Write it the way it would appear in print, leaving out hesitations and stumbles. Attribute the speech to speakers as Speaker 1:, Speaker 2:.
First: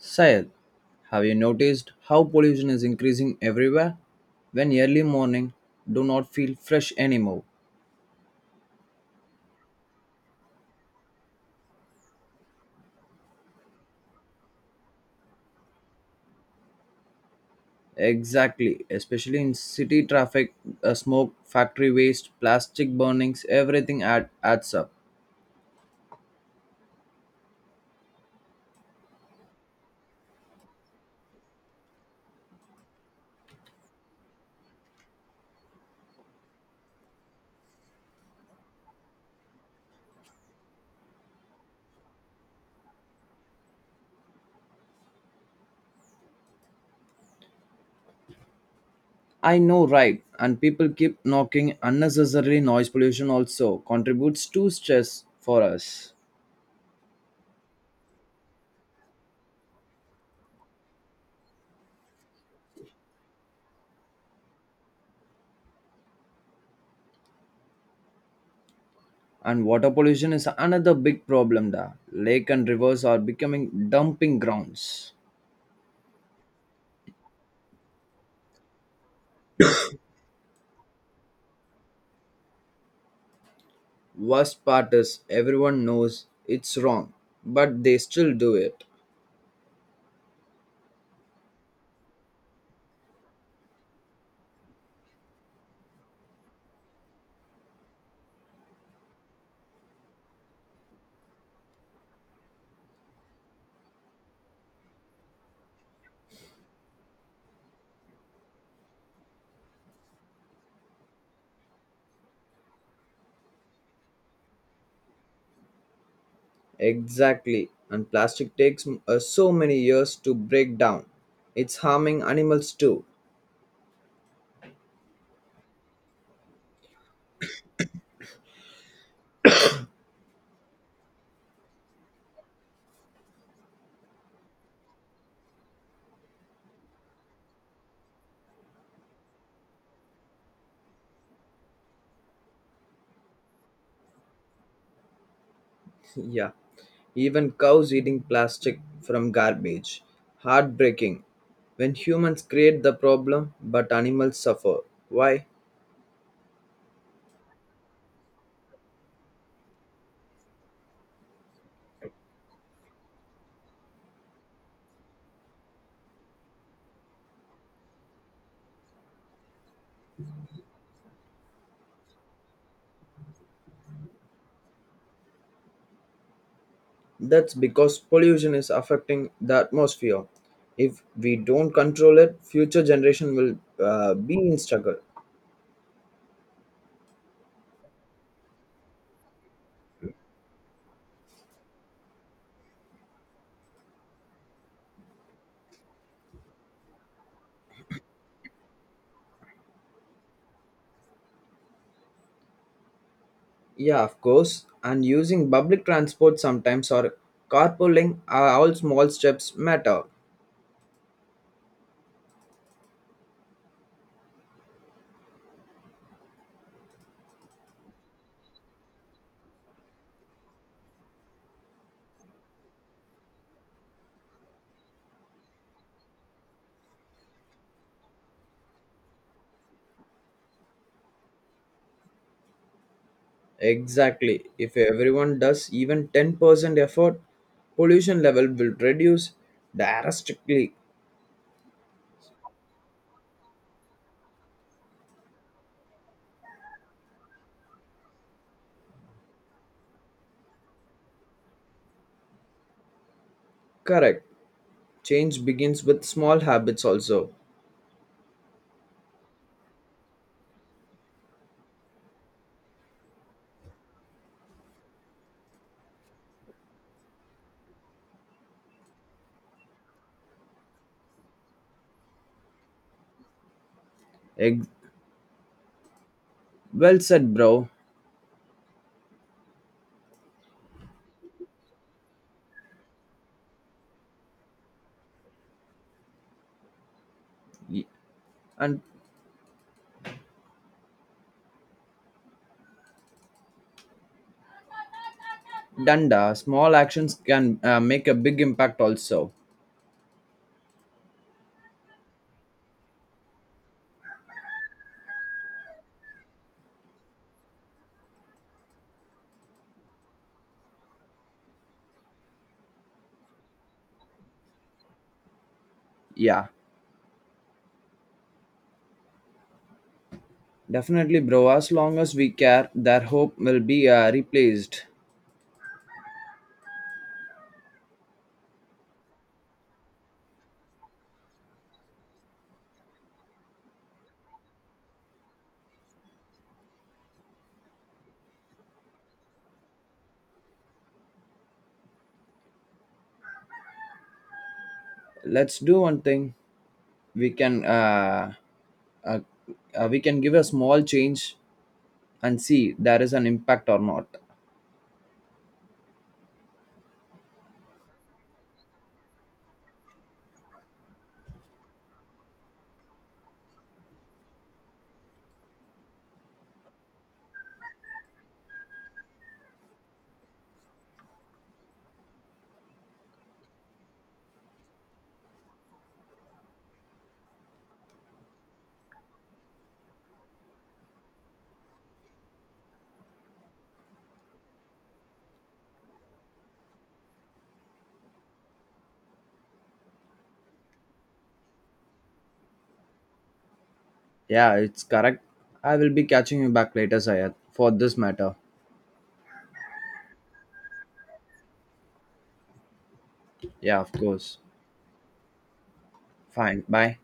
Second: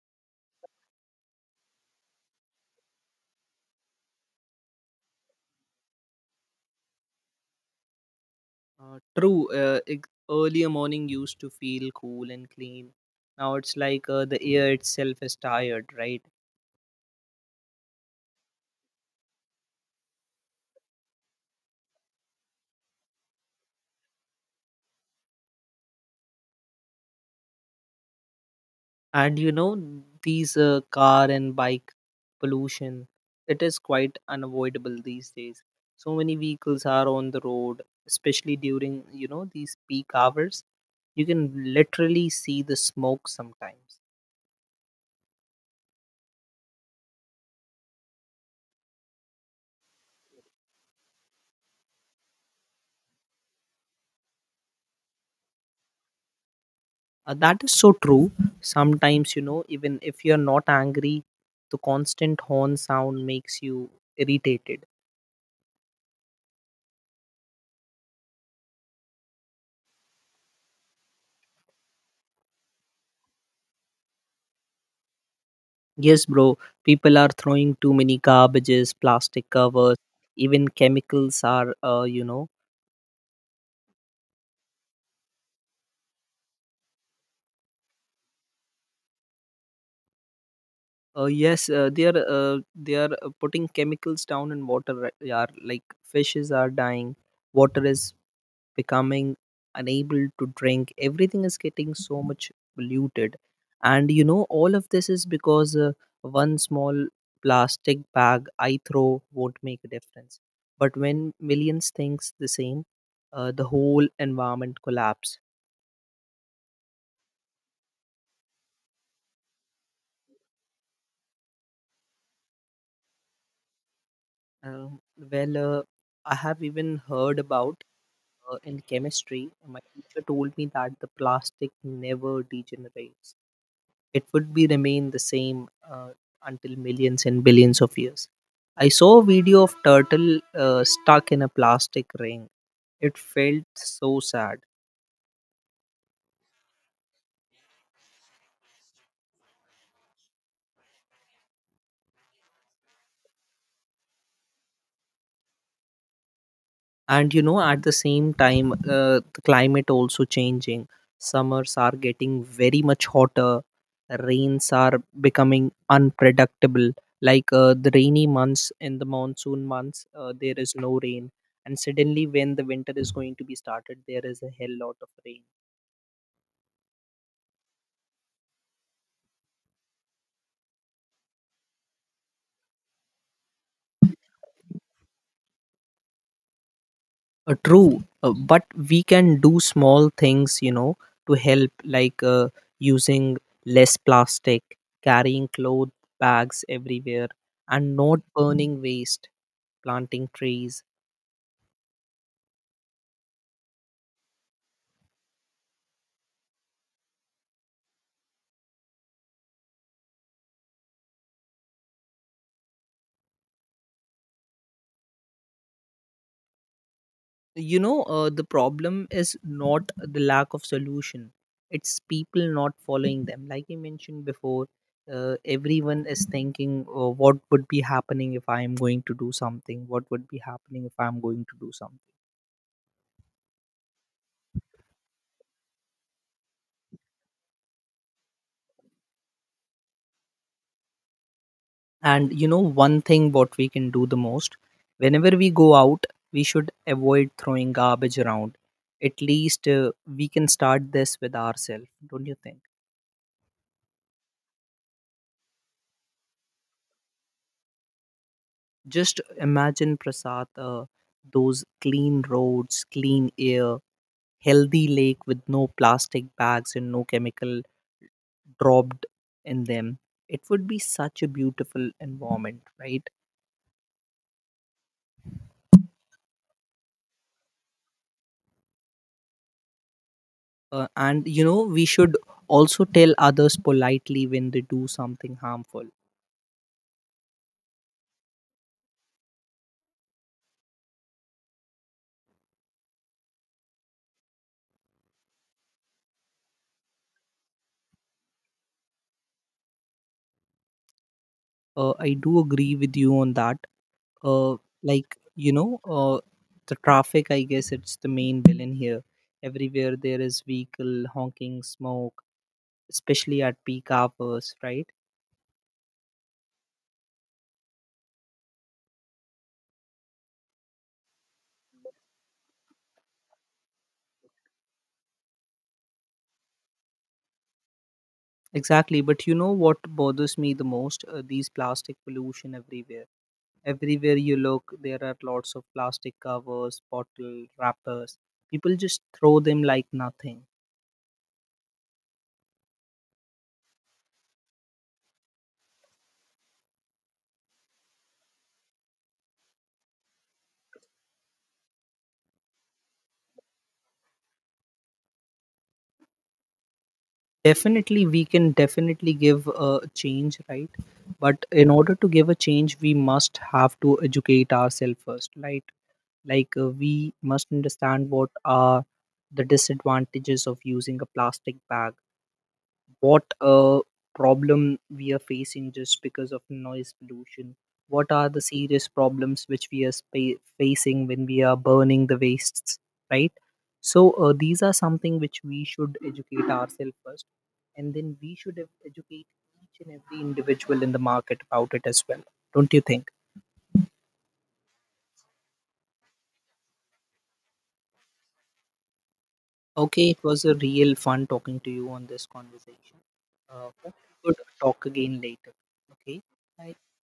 Speaker 1: Syed, have you noticed how pollution is increasing everywhere? When early morning do not feel fresh anymore.
Speaker 2: True. Earlier morning used to feel cool and clean. Now it's like the air itself is tired, right?
Speaker 1: Exactly, especially in city traffic, smoke, factory waste, plastic burnings, everything adds up.
Speaker 2: And you know, these car and bike pollution, it is quite unavoidable these days. So many vehicles are on the road, especially during, you know, these peak hours. You can literally see the smoke sometimes.
Speaker 1: I know, right? And people keep knocking unnecessarily. Noise pollution also contributes to stress for us.
Speaker 2: That is so true. Sometimes, you know, even if you're not angry, the constant horn sound makes you irritated.
Speaker 1: And water pollution is another big problem. Da lake and rivers are becoming dumping grounds.
Speaker 2: Yes, bro, people are throwing too many garbages, plastic covers, even chemicals are, you know,
Speaker 1: Worst part is everyone knows it's wrong, but they still do it.
Speaker 2: yes, they are putting chemicals down in water. Right? Yeah, like fishes are dying, water is becoming unable to drink. Everything is getting so much polluted. And you know, all of this is because one small plastic bag I throw won't make a difference, but when millions thinks the same, the whole environment collapse.
Speaker 1: Exactly. And plastic takes so many years to break down. It's harming animals too.
Speaker 2: Um, well uh, I have even heard about in chemistry my teacher told me that the plastic never degenerates, it would be remain the same until millions and billions of years. I saw a video of turtle stuck in a plastic ring. It felt so sad.
Speaker 1: Yeah. Even cows eating plastic from garbage. Heartbreaking. When humans create the problem, but animals suffer. Why?
Speaker 2: And you know, at the same time, the climate also changing. Summers are getting very much hotter. Rains are becoming unpredictable. Like the rainy months, in the monsoon months, there is no rain, and suddenly when the winter is going to be started, there is a hell lot of rain.
Speaker 1: That's because pollution is affecting the atmosphere. If we don't control it, future generation will be in struggle.
Speaker 2: True, but we can do small things, you know, to help, like using less plastic, carrying cloth bags everywhere, and not burning waste, planting trees.
Speaker 1: Yeah, of course. And using public transport sometimes or carpooling are all small steps matter.
Speaker 2: You know, the problem is not the lack of solution, it's people not following them. Like I mentioned before, everyone is thinking, oh, what would be happening if I am going to do something? What would be happening if I'm going to do something?
Speaker 1: Exactly. If everyone does even 10% effort, pollution level will reduce drastically.
Speaker 2: And you know, one thing what we can do the most, whenever we go out, we should avoid throwing garbage around. At least we can start this with ourselves, don't you think?
Speaker 1: Correct. Change begins with small habits also.
Speaker 2: Just imagine Prasad, those clean roads, clean air, healthy lake with no plastic bags and no chemical dropped in them. It would be such a beautiful environment, right?
Speaker 1: Ex- well said, bro.
Speaker 2: And you know, we should also tell others politely when they do something harmful.
Speaker 1: Y- And Danda, small actions can make a big impact also.
Speaker 2: I do agree with you on that. Uh, like you know, the traffic. I guess it's the main villain here. Everywhere there is vehicle honking, smoke, especially at peak hours, right?
Speaker 1: Yeah, definitely, bro. As long as we care, their hope will be replaced.
Speaker 2: Exactly. But you know what bothers me the most? These plastic pollution everywhere. Everywhere you look, there are lots of plastic covers, bottle wrappers. People just throw them like nothing.
Speaker 1: Let's do one thing. We can uh, we can give a small change and see there is an impact or not.
Speaker 2: Definitely, we can definitely give a change, right? But in order to give a change, we must have to educate ourselves first, right? Like we must understand what are the disadvantages of using a plastic bag, what problem we are facing just because of noise pollution, what are the serious problems which we are facing when we are burning the wastes, right? So these are something which we should educate ourselves first, and then we should educate each and every individual in the market about it as well, don't you think?
Speaker 1: Yeah, it's correct. I will be catching you back later, Sayed, for this matter.
Speaker 2: Okay, it was a real fun talking to you on this conversation. uh,
Speaker 1: Yeah, of
Speaker 2: hope we
Speaker 1: course.
Speaker 2: could talk again later. Okay.
Speaker 1: Fine,
Speaker 2: Bye.
Speaker 1: bye.